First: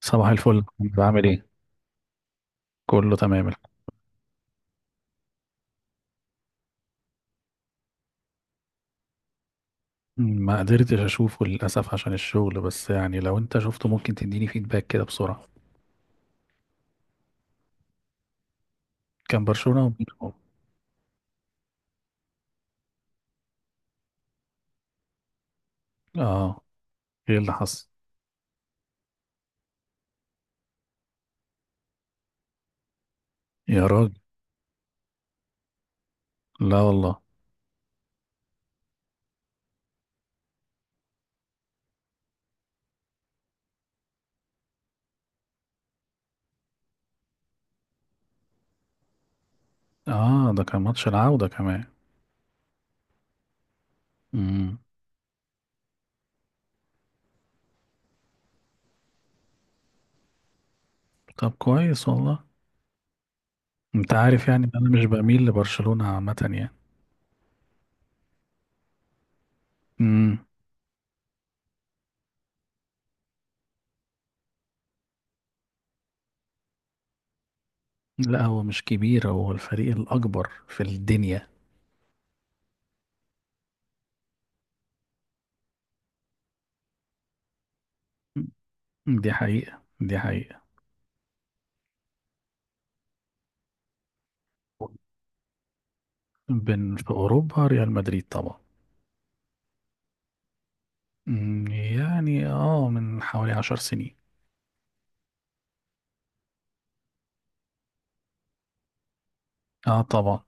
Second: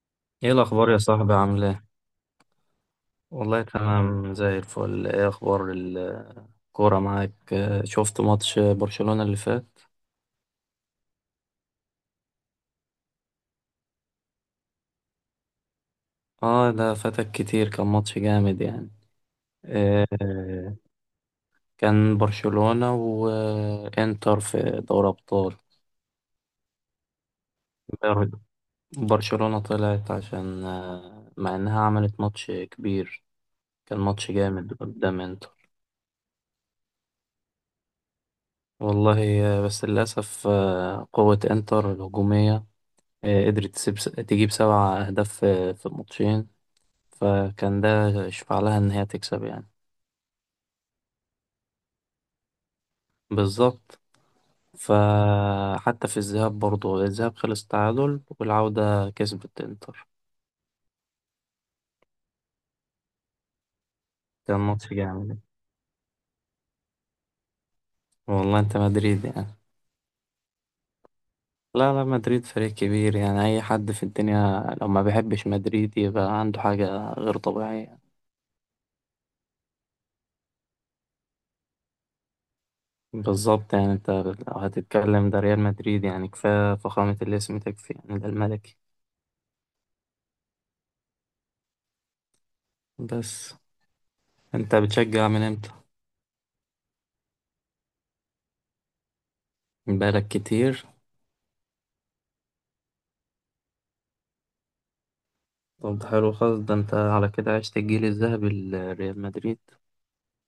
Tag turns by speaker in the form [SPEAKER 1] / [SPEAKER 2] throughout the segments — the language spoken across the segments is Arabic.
[SPEAKER 1] صباح
[SPEAKER 2] ايه
[SPEAKER 1] الفل،
[SPEAKER 2] الاخبار يا
[SPEAKER 1] بعمل
[SPEAKER 2] صاحبي
[SPEAKER 1] ايه؟
[SPEAKER 2] عامل ايه؟
[SPEAKER 1] كله تمام.
[SPEAKER 2] والله تمام زي الفل. ايه اخبار الكوره معاك؟ شفت ماتش برشلونة اللي فات.
[SPEAKER 1] ما قدرتش اشوفه للاسف عشان الشغل، بس يعني لو انت شفته ممكن تديني فيدباك كده بسرعه.
[SPEAKER 2] اه ده فاتك كتير، كان ماتش جامد يعني.
[SPEAKER 1] كان برشلونه وبيراميدز.
[SPEAKER 2] آه، كان برشلونة وانتر في دوري ابطال.
[SPEAKER 1] اه، ايه اللي حصل؟
[SPEAKER 2] بر- برشلونة طلعت عشان مع انها عملت ماتش كبير،
[SPEAKER 1] يا
[SPEAKER 2] كان
[SPEAKER 1] راجل،
[SPEAKER 2] ماتش جامد قدام انتر.
[SPEAKER 1] لا والله.
[SPEAKER 2] والله بس للاسف قوة انتر الهجومية قدرت تسيب تجيب سبع أهداف في الماتشين، فكان ده يشفع لها إن هي تكسب يعني.
[SPEAKER 1] اه، ده كان ماتش العوده كمان.
[SPEAKER 2] بالظبط،
[SPEAKER 1] امم
[SPEAKER 2] فحتى في الذهاب برضه الذهاب خلص تعادل والعودة كسبت إنتر.
[SPEAKER 1] طب كويس والله. انت عارف
[SPEAKER 2] كان
[SPEAKER 1] يعني إن انا
[SPEAKER 2] ماتش
[SPEAKER 1] مش
[SPEAKER 2] جامد.
[SPEAKER 1] بميل لبرشلونه عامه يعني.
[SPEAKER 2] والله أنت مدريد يعني.
[SPEAKER 1] امم
[SPEAKER 2] لا مدريد فريق كبير يعني، أي حد في الدنيا لو ما بيحبش مدريد يبقى عنده حاجة غير طبيعية.
[SPEAKER 1] لا، هو مش كبير، هو الفريق الاكبر في الدنيا.
[SPEAKER 2] بالظبط يعني أنت لو هتتكلم ده ريال مدريد يعني، كفاية فخامة الاسم تكفي يعني، ده الملكي.
[SPEAKER 1] دي حقيقه.
[SPEAKER 2] بس انت بتشجع من امتى؟
[SPEAKER 1] بن في اوروبا ريال مدريد طبعا.
[SPEAKER 2] من بقالك كتير.
[SPEAKER 1] يعني اه، من حوالي 10 سنين.
[SPEAKER 2] طب ده حلو خالص، ده انت على كده عشت الجيل الذهبي لريال مدريد.
[SPEAKER 1] اه طبعا.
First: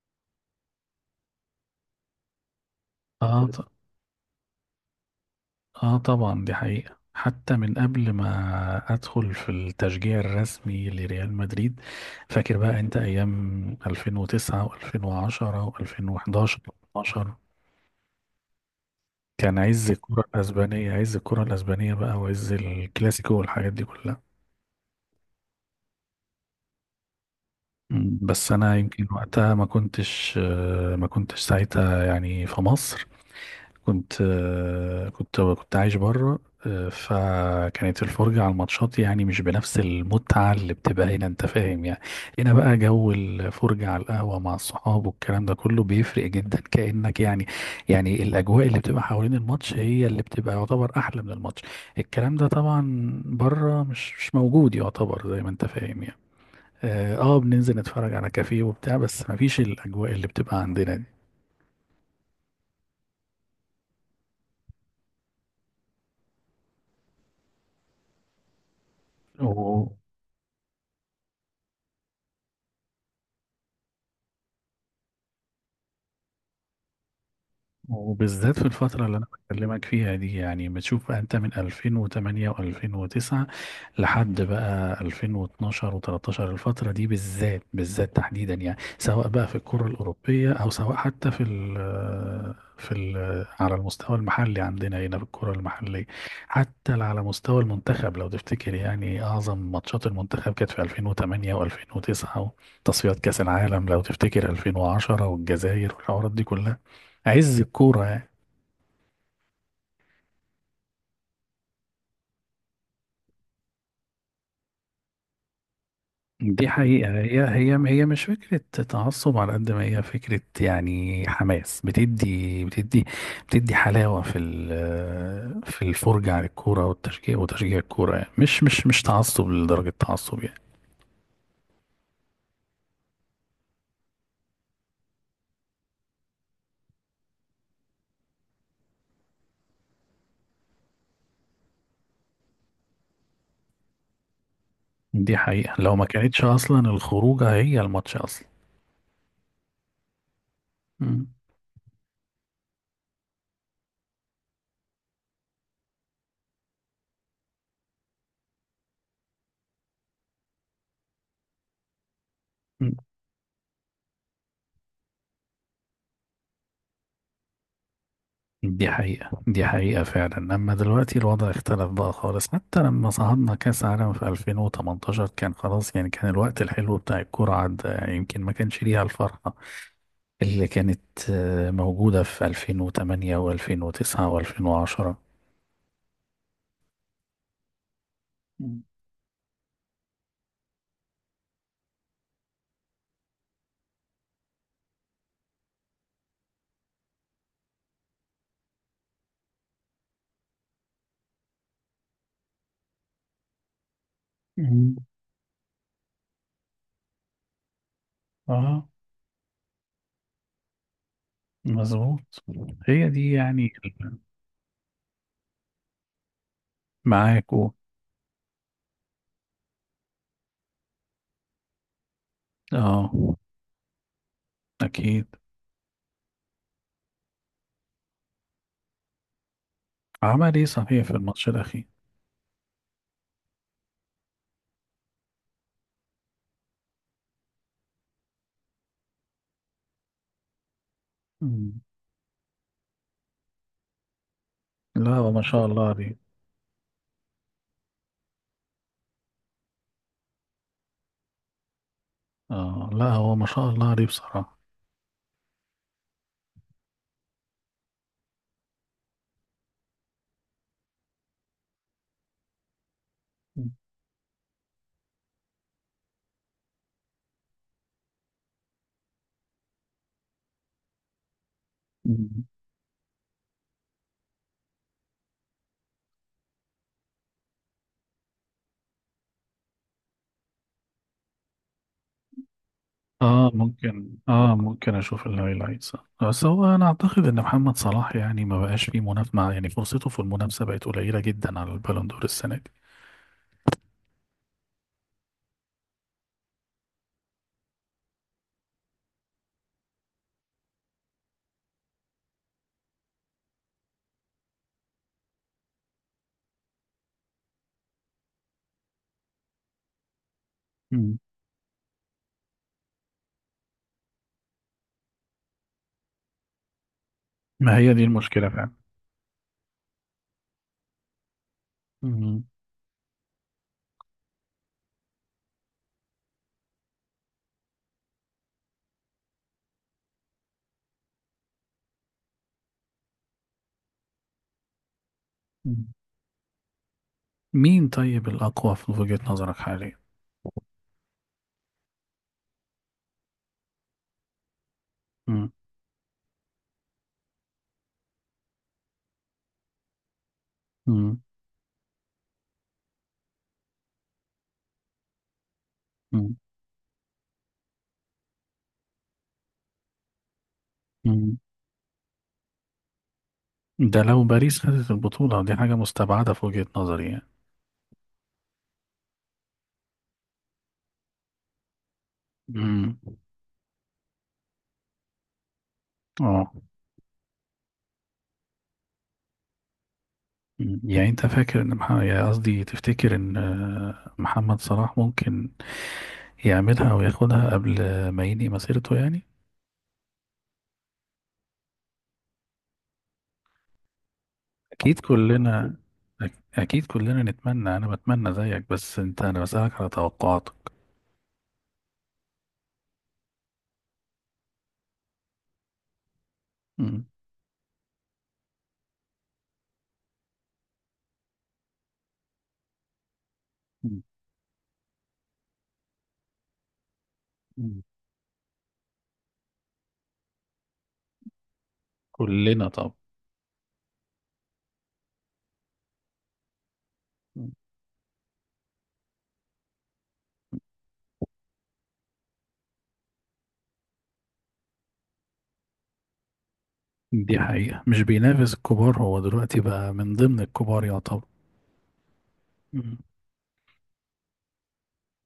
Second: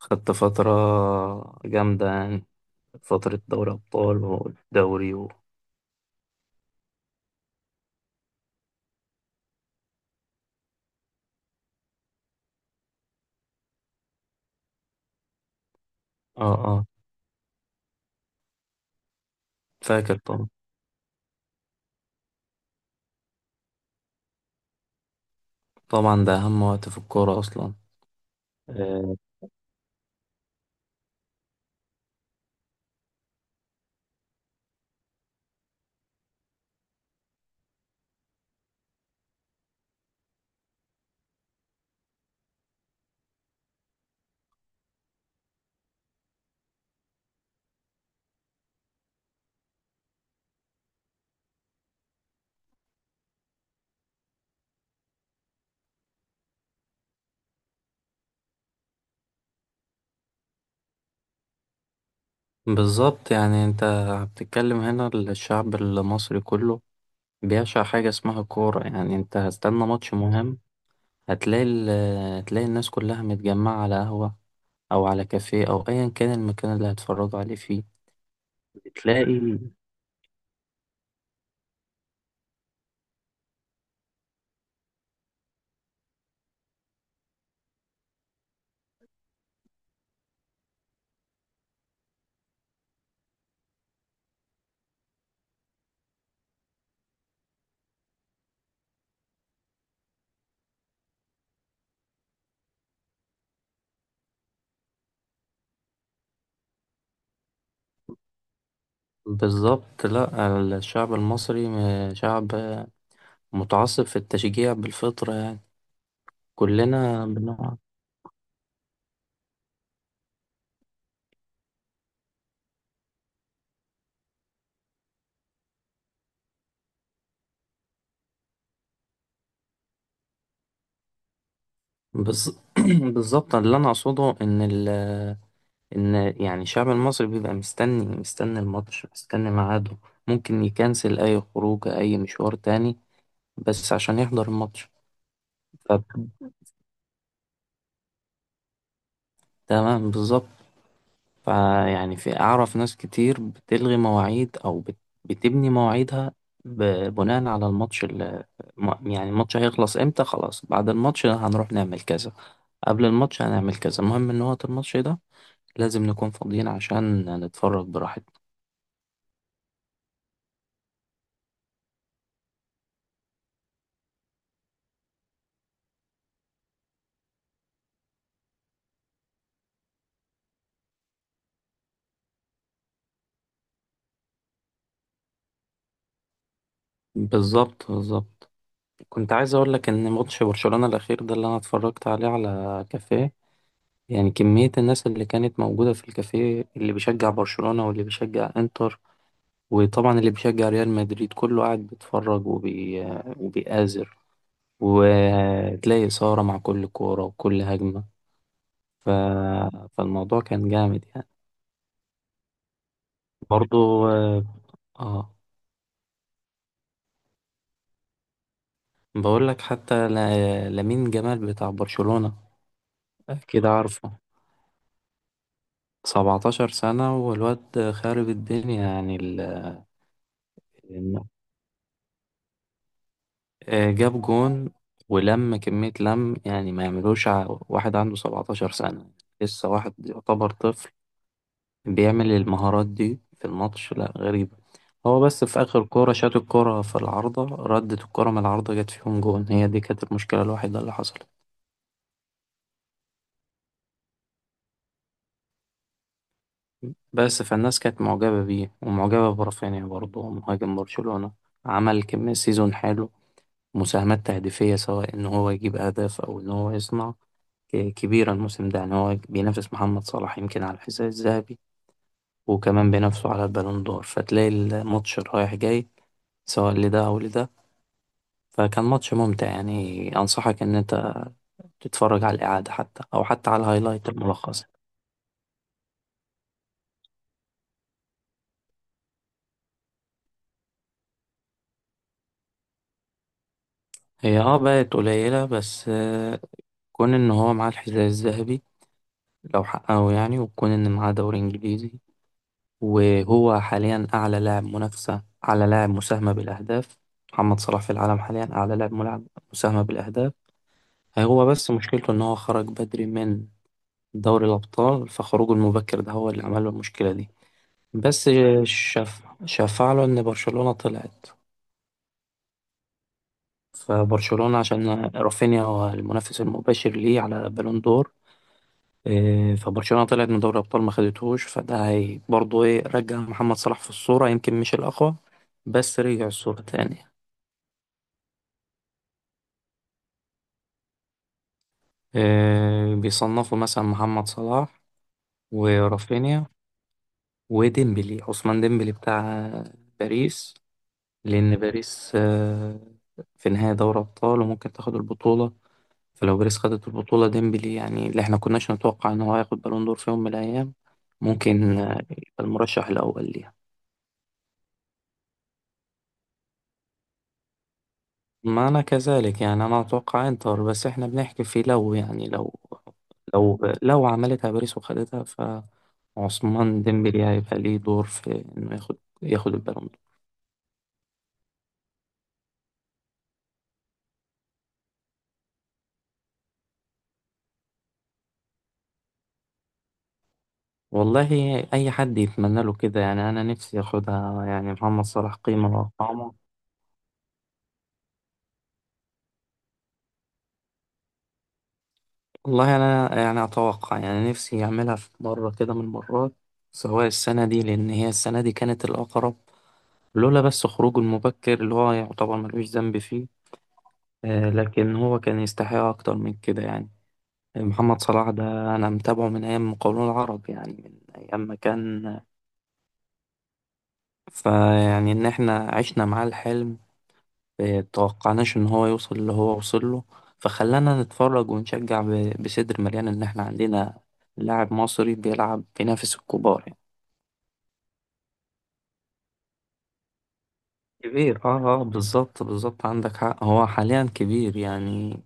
[SPEAKER 2] خدت فترة جامدة يعني، فترة
[SPEAKER 1] اه ط...
[SPEAKER 2] دوري أبطال والدوري و
[SPEAKER 1] اه طبعا، دي حقيقة، حتى من قبل ما ادخل في التشجيع الرسمي لريال مدريد. فاكر بقى انت ايام 2009 و2010
[SPEAKER 2] اه
[SPEAKER 1] و2011
[SPEAKER 2] اه
[SPEAKER 1] و12؟ كان عز
[SPEAKER 2] فاكر
[SPEAKER 1] الكرة
[SPEAKER 2] طبعا.
[SPEAKER 1] الاسبانية، بقى وعز الكلاسيكو والحاجات دي كلها.
[SPEAKER 2] طبعا ده أهم وقت في الكورة أصلا.
[SPEAKER 1] بس انا يمكن
[SPEAKER 2] آه،
[SPEAKER 1] وقتها ما كنتش، ما كنتش ساعتها يعني في مصر. كنت، كنت عايش بره. فكانت الفرجة على الماتشات يعني مش بنفس المتعة اللي بتبقى هنا، انت فاهم يعني. هنا بقى جو الفرجة على القهوة مع الصحاب والكلام ده كله بيفرق جدا، كأنك يعني، يعني الأجواء اللي بتبقى حوالين الماتش هي اللي بتبقى يعتبر أحلى من الماتش. الكلام ده طبعا بره مش موجود يعتبر، زي ما انت فاهم يعني. اه، بننزل نتفرج على كافيه وبتاع، بس مفيش الأجواء اللي بتبقى عندنا دي.
[SPEAKER 2] بالظبط يعني انت بتتكلم، هنا الشعب المصري كله بيعشق حاجة اسمها كورة يعني، انت هستنى
[SPEAKER 1] و...
[SPEAKER 2] ماتش مهم هتلاقي ال... هتلاقي الناس كلها متجمعة على قهوة أو على كافيه أو أيا كان المكان اللي هتفرجوا عليه فيه.
[SPEAKER 1] وبالذات في الفترة اللي أنا
[SPEAKER 2] تلاقي
[SPEAKER 1] بكلمك فيها دي، يعني بتشوف بقى أنت من 2008 و2009 لحد بقى 2012 و13. الفترة دي بالذات، تحديدا يعني، سواء بقى في الكرة الأوروبية أو سواء حتى في ال في ال على المستوى المحلي عندنا هنا في الكرة المحلية. حتى على مستوى المنتخب لو تفتكر، يعني أعظم ماتشات المنتخب كانت في 2008 و2009، وتصفيات كأس العالم لو تفتكر 2010، والجزائر والحوارات دي كلها، عز الكورة يعني.
[SPEAKER 2] بالظبط، لأ الشعب المصري شعب متعصب في التشجيع بالفطرة يعني،
[SPEAKER 1] دي حقيقة،
[SPEAKER 2] كلنا
[SPEAKER 1] هي هي
[SPEAKER 2] بنوع.
[SPEAKER 1] هي مش فكرة تعصب على قد ما هي فكرة، يعني حماس، بتدي حلاوة في الفرجة على الكورة والتشجيع وتشجيع الكورة، يعني مش تعصب لدرجة تعصب يعني.
[SPEAKER 2] بز- بالظبط اللي أنا أقصده إن ال إن يعني الشعب المصري بيبقى مستني الماتش، مستني ميعاده، ممكن يكنسل أي خروج أي مشوار تاني بس عشان يحضر الماتش.
[SPEAKER 1] دي حقيقة، لو
[SPEAKER 2] طب
[SPEAKER 1] ما كانتش أصلا الخروجة هي الماتش أصلا.
[SPEAKER 2] تمام بالظبط، فيعني في، أعرف ناس كتير بتلغي مواعيد أو بتبني مواعيدها ب- بناء على الماتش اللي، يعني الماتش هيخلص امتى، خلاص بعد الماتش هنروح نعمل كذا،
[SPEAKER 1] مم.
[SPEAKER 2] قبل الماتش هنعمل كذا، المهم ان وقت الماتش ده لازم نكون فاضيين عشان نتفرج براحتنا.
[SPEAKER 1] دي حقيقة فعلا. أما دلوقتي الوضع اختلف بقى خالص، حتى لما صعدنا كأس عالم في 2018 كان خلاص، يعني كان الوقت الحلو بتاع الكورة عدى، يعني يمكن ما كانش ليها الفرحة اللي كانت، موجودة في 2008 و2009 و2010.
[SPEAKER 2] بالظبط.
[SPEAKER 1] مم.
[SPEAKER 2] كنت عايز اقول لك ان ماتش برشلونة الاخير ده اللي انا اتفرجت عليه على كافيه، يعني كمية الناس اللي كانت موجودة في الكافيه، اللي بيشجع برشلونة واللي بيشجع انتر وطبعا اللي بيشجع ريال مدريد كله قاعد بيتفرج وبيآزر
[SPEAKER 1] مم.
[SPEAKER 2] وتلاقي إثارة مع كل كورة وكل هجمة،
[SPEAKER 1] اه
[SPEAKER 2] ف... فالموضوع كان جامد يعني.
[SPEAKER 1] مظبوط. هي دي يعني
[SPEAKER 2] برضو اه آه،
[SPEAKER 1] معاك
[SPEAKER 2] بقول لك حتى لامين جمال بتاع برشلونة
[SPEAKER 1] اه
[SPEAKER 2] أكيد عارفه،
[SPEAKER 1] أكيد.
[SPEAKER 2] 17 سنة والواد خارب الدنيا يعني
[SPEAKER 1] عمل إيه صحيح في
[SPEAKER 2] ال-
[SPEAKER 1] الماتش الأخير؟
[SPEAKER 2] جاب جون ولم كمية لم، يعني ما يعملوش واحد عنده 17 سنة، لسه واحد يعتبر طفل
[SPEAKER 1] مم.
[SPEAKER 2] بيعمل المهارات دي في الماتش، لا غريبة.
[SPEAKER 1] لا
[SPEAKER 2] هو
[SPEAKER 1] هو ما
[SPEAKER 2] بس في
[SPEAKER 1] شاء
[SPEAKER 2] آخر
[SPEAKER 1] الله
[SPEAKER 2] كورة
[SPEAKER 1] عليه.
[SPEAKER 2] شاط الكورة في العارضة، ردت الكورة من العارضة جت فيهم جون، هي دي كانت المشكلة الوحيدة اللي حصلت
[SPEAKER 1] اه لا هو ما شاء الله عليه بصراحة.
[SPEAKER 2] بس. فالناس كانت معجبة بيه ومعجبة برافينيا برضه مهاجم برشلونة، عمل كمية سيزون حلو،
[SPEAKER 1] مم.
[SPEAKER 2] مساهمات تهديفية سواء إن هو يجيب أهداف أو إن هو يصنع، كبيرة الموسم ده يعني، هو بينافس محمد صلاح يمكن على الحذاء الذهبي وكمان بينافسه على البالون دور، فتلاقي الماتش رايح جاي سواء لده أو لده. فكان ماتش ممتع يعني، أنصحك إن أنت تتفرج على الإعادة حتى، أو حتى
[SPEAKER 1] اه
[SPEAKER 2] على الهايلايت
[SPEAKER 1] ممكن، اه
[SPEAKER 2] الملخص.
[SPEAKER 1] ممكن اشوف الهايلايتس. بس هو انا اعتقد ان محمد صلاح يعني ما بقاش فيه منافسه، مع يعني فرصته في المنافسه بقت قليله جدا على البالون دور السنه دي.
[SPEAKER 2] هي اه بقت قليلة بس كون إن هو معاه الحذاء الذهبي لو حققه يعني، وكون إن معاه دوري إنجليزي، وهو حاليا أعلى لاعب منافسة، أعلى لاعب مساهمة بالأهداف، محمد صلاح في العالم حاليا أعلى لاعب ملعب مساهمة بالأهداف.
[SPEAKER 1] مم.
[SPEAKER 2] هو بس مشكلته إن هو خرج بدري من دوري الأبطال، فخروجه المبكر ده هو اللي عمل له المشكلة دي.
[SPEAKER 1] ما هي دي
[SPEAKER 2] بس
[SPEAKER 1] المشكله فعلا.
[SPEAKER 2] شاف، شفع له إن برشلونة طلعت.
[SPEAKER 1] مم.
[SPEAKER 2] فبرشلونة عشان رافينيا هو المنافس المباشر ليه على بالون دور، إيه، فبرشلونة طلعت من دوري الأبطال ما خدتهوش، فده هي برضه إيه رجع محمد صلاح في الصورة، يمكن مش الأقوى
[SPEAKER 1] مم.
[SPEAKER 2] بس رجع الصورة تاني.
[SPEAKER 1] مين طيب الاقوى في وجهه نظرك حاليا؟
[SPEAKER 2] إيه، بيصنفوا مثلا محمد صلاح
[SPEAKER 1] مم.
[SPEAKER 2] ورافينيا وديمبلي، عثمان ديمبلي بتاع باريس،
[SPEAKER 1] مم.
[SPEAKER 2] لأن باريس في نهاية دوري أبطال وممكن تاخد البطولة.
[SPEAKER 1] مم.
[SPEAKER 2] فلو باريس خدت البطولة ديمبلي، يعني اللي احنا كناش نتوقع ان هو هياخد بالون دور في يوم من الايام،
[SPEAKER 1] مم.
[SPEAKER 2] ممكن يبقى المرشح الاول ليها.
[SPEAKER 1] ده لو باريس خدت البطوله دي حاجه مستبعده في وجهه نظري يعني.
[SPEAKER 2] ما انا كذلك يعني، انا اتوقع انتر بس احنا بنحكي في لو، يعني لو،
[SPEAKER 1] مم.
[SPEAKER 2] لو عملتها باريس وخدتها
[SPEAKER 1] اه.
[SPEAKER 2] فعثمان ديمبلي هيبقى ليه دور في انه ياخد، ياخد البالون دور.
[SPEAKER 1] مم. يعني انت فاكر ان يعني قصدي تفتكر ان، محمد صلاح ممكن يعملها او ياخدها قبل ما ينهي مسيرته يعني؟
[SPEAKER 2] والله اي حد يتمنى له كده يعني، انا نفسي ياخدها، يعني
[SPEAKER 1] اكيد
[SPEAKER 2] محمد صلاح
[SPEAKER 1] كلنا.
[SPEAKER 2] قيمة وقامة.
[SPEAKER 1] اكيد كلنا نتمنى، انا بتمنى زيك، بس انت انا بسألك على توقعاتك.
[SPEAKER 2] والله أنا يعني أتوقع، يعني نفسي أعملها في مرة كده من المرات،
[SPEAKER 1] مم.
[SPEAKER 2] سواء السنة دي، لأن هي السنة دي كانت الأقرب لولا بس خروجه المبكر اللي هو يعتبر ملوش ذنب فيه.
[SPEAKER 1] مم.
[SPEAKER 2] لكن هو كان يستحق أكتر من كده يعني.
[SPEAKER 1] مم.
[SPEAKER 2] محمد صلاح ده أنا متابعه من أيام مقاولون العرب، يعني من أيام ما كان،
[SPEAKER 1] كلنا طب.
[SPEAKER 2] فيعني إن إحنا عشنا معاه الحلم،
[SPEAKER 1] مم.
[SPEAKER 2] إيه، توقعناش إن هو يوصل اللي هو وصل له، فخلانا نتفرج ونشجع بصدر مليان إن إحنا عندنا لاعب مصري بيلعب بينافس الكبار يعني.
[SPEAKER 1] دي حقيقة، مش بينافس الكبار، هو دلوقتي بقى من ضمن الكبار يعتبر.
[SPEAKER 2] كبير اه اه بالظبط بالظبط،
[SPEAKER 1] مم.
[SPEAKER 2] عندك حق هو حاليا كبير يعني.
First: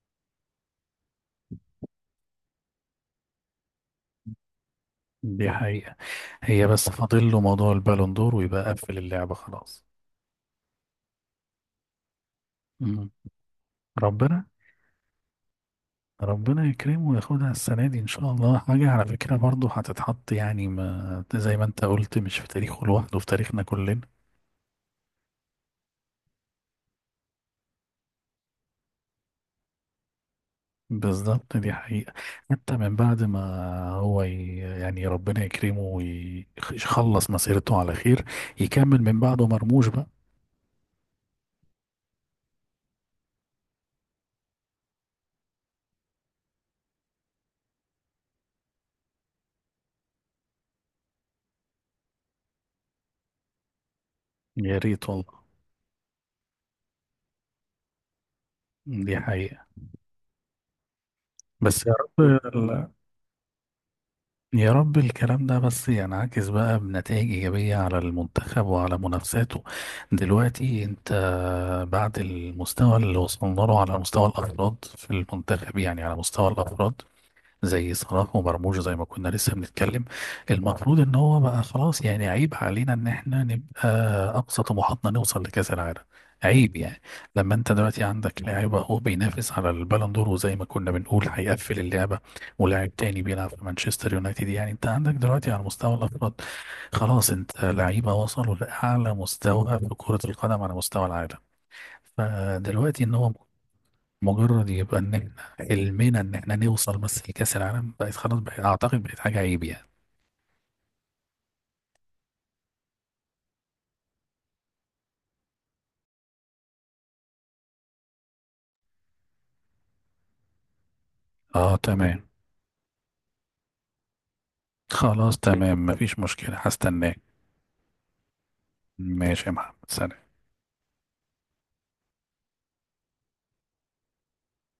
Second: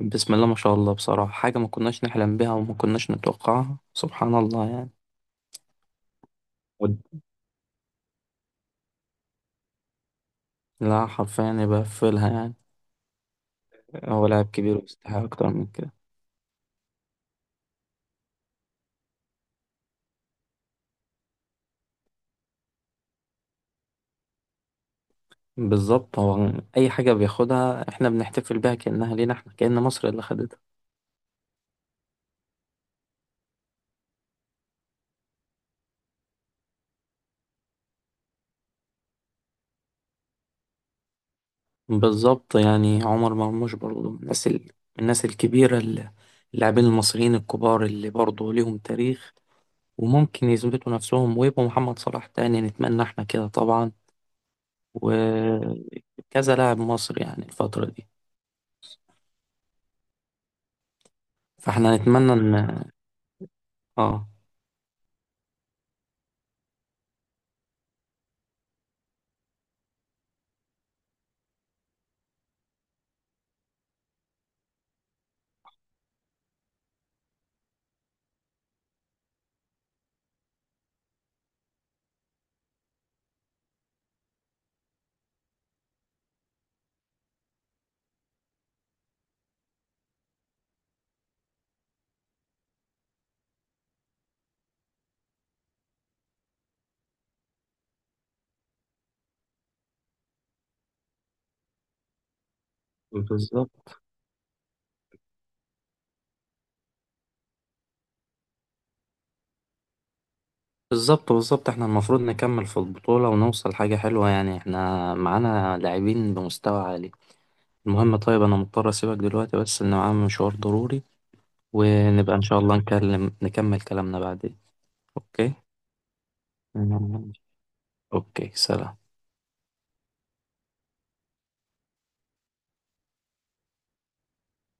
[SPEAKER 2] بسم الله ما شاء الله، بصراحة حاجة ما كناش نحلم بيها وما كناش نتوقعها سبحان الله يعني.
[SPEAKER 1] دي حقيقة. هي بس
[SPEAKER 2] ود-
[SPEAKER 1] فاضل له موضوع البالون دور ويبقى قفل اللعبة خلاص.
[SPEAKER 2] لا حرفيا يبقى فيلها يعني،
[SPEAKER 1] مم.
[SPEAKER 2] هو لاعب
[SPEAKER 1] ربنا.
[SPEAKER 2] كبير ويستحق أكتر من كده.
[SPEAKER 1] ربنا يكرمه وياخدها السنة دي إن شاء الله. حاجة على فكرة برضه هتتحط، يعني ما زي ما أنت قلت، مش في تاريخه لوحده، في تاريخنا كلنا.
[SPEAKER 2] بالظبط، هو أي حاجة بياخدها احنا بنحتفل بيها كأنها لينا احنا، كأن مصر اللي خدتها.
[SPEAKER 1] بالظبط، دي حقيقة. حتى من بعد ما هو يعني ربنا يكرمه ويخلص مسيرته على خير. يكمل من بعده مرموش بقى.
[SPEAKER 2] بالظبط يعني عمر مرموش برضه من من الناس الكبيرة، اللاعبين المصريين الكبار اللي برضه ليهم تاريخ وممكن يثبتوا نفسهم ويبقوا محمد صلاح تاني، نتمنى احنا كده طبعا،
[SPEAKER 1] يا ريت والله.
[SPEAKER 2] وكذا لاعب مصري يعني الفترة دي.
[SPEAKER 1] دي حقيقة. بس يا
[SPEAKER 2] فاحنا نتمنى ان
[SPEAKER 1] رب،
[SPEAKER 2] اه
[SPEAKER 1] يا رب الكلام ده بس ينعكس بقى بنتائج إيجابية على المنتخب وعلى منافساته. دلوقتي أنت، بعد المستوى اللي وصلنا له على مستوى الأفراد في المنتخب، يعني على مستوى الأفراد زي صلاح ومرموش، زي ما كنا لسه بنتكلم، المفروض ان هو بقى خلاص، يعني عيب علينا ان احنا نبقى اقصى طموحاتنا نوصل لكاس العالم، عيب يعني. لما انت دلوقتي عندك لاعب اهو بينافس على البالون دور، وزي ما كنا بنقول هيقفل اللعبه، ولاعب تاني بيلعب في مانشستر يونايتد، يعني انت عندك دلوقتي على مستوى الافراد خلاص، انت لعيبه وصلوا لاعلى مستوى في كره القدم على مستوى العالم. فدلوقتي ان هو
[SPEAKER 2] بالظبط
[SPEAKER 1] مجرد يبقى ان احنا حلمنا ان احنا نوصل بس لكأس العالم، بقت خلاص، بقت اعتقد بقت حاجة عيب يعني.
[SPEAKER 2] بالظبط، احنا المفروض نكمل في البطولة ونوصل حاجة حلوة يعني، احنا معانا لاعبين بمستوى عالي. المهم طيب انا مضطر اسيبك دلوقتي بس ان معايا مشوار ضروري،
[SPEAKER 1] اه تمام.
[SPEAKER 2] ونبقى إن شاء الله نكمل كلامنا بعدين.
[SPEAKER 1] خلاص
[SPEAKER 2] أوكي،
[SPEAKER 1] تمام، مفيش مشكلة، هستناك.
[SPEAKER 2] أوكي سلام.
[SPEAKER 1] ماشي يا محمد، سلام.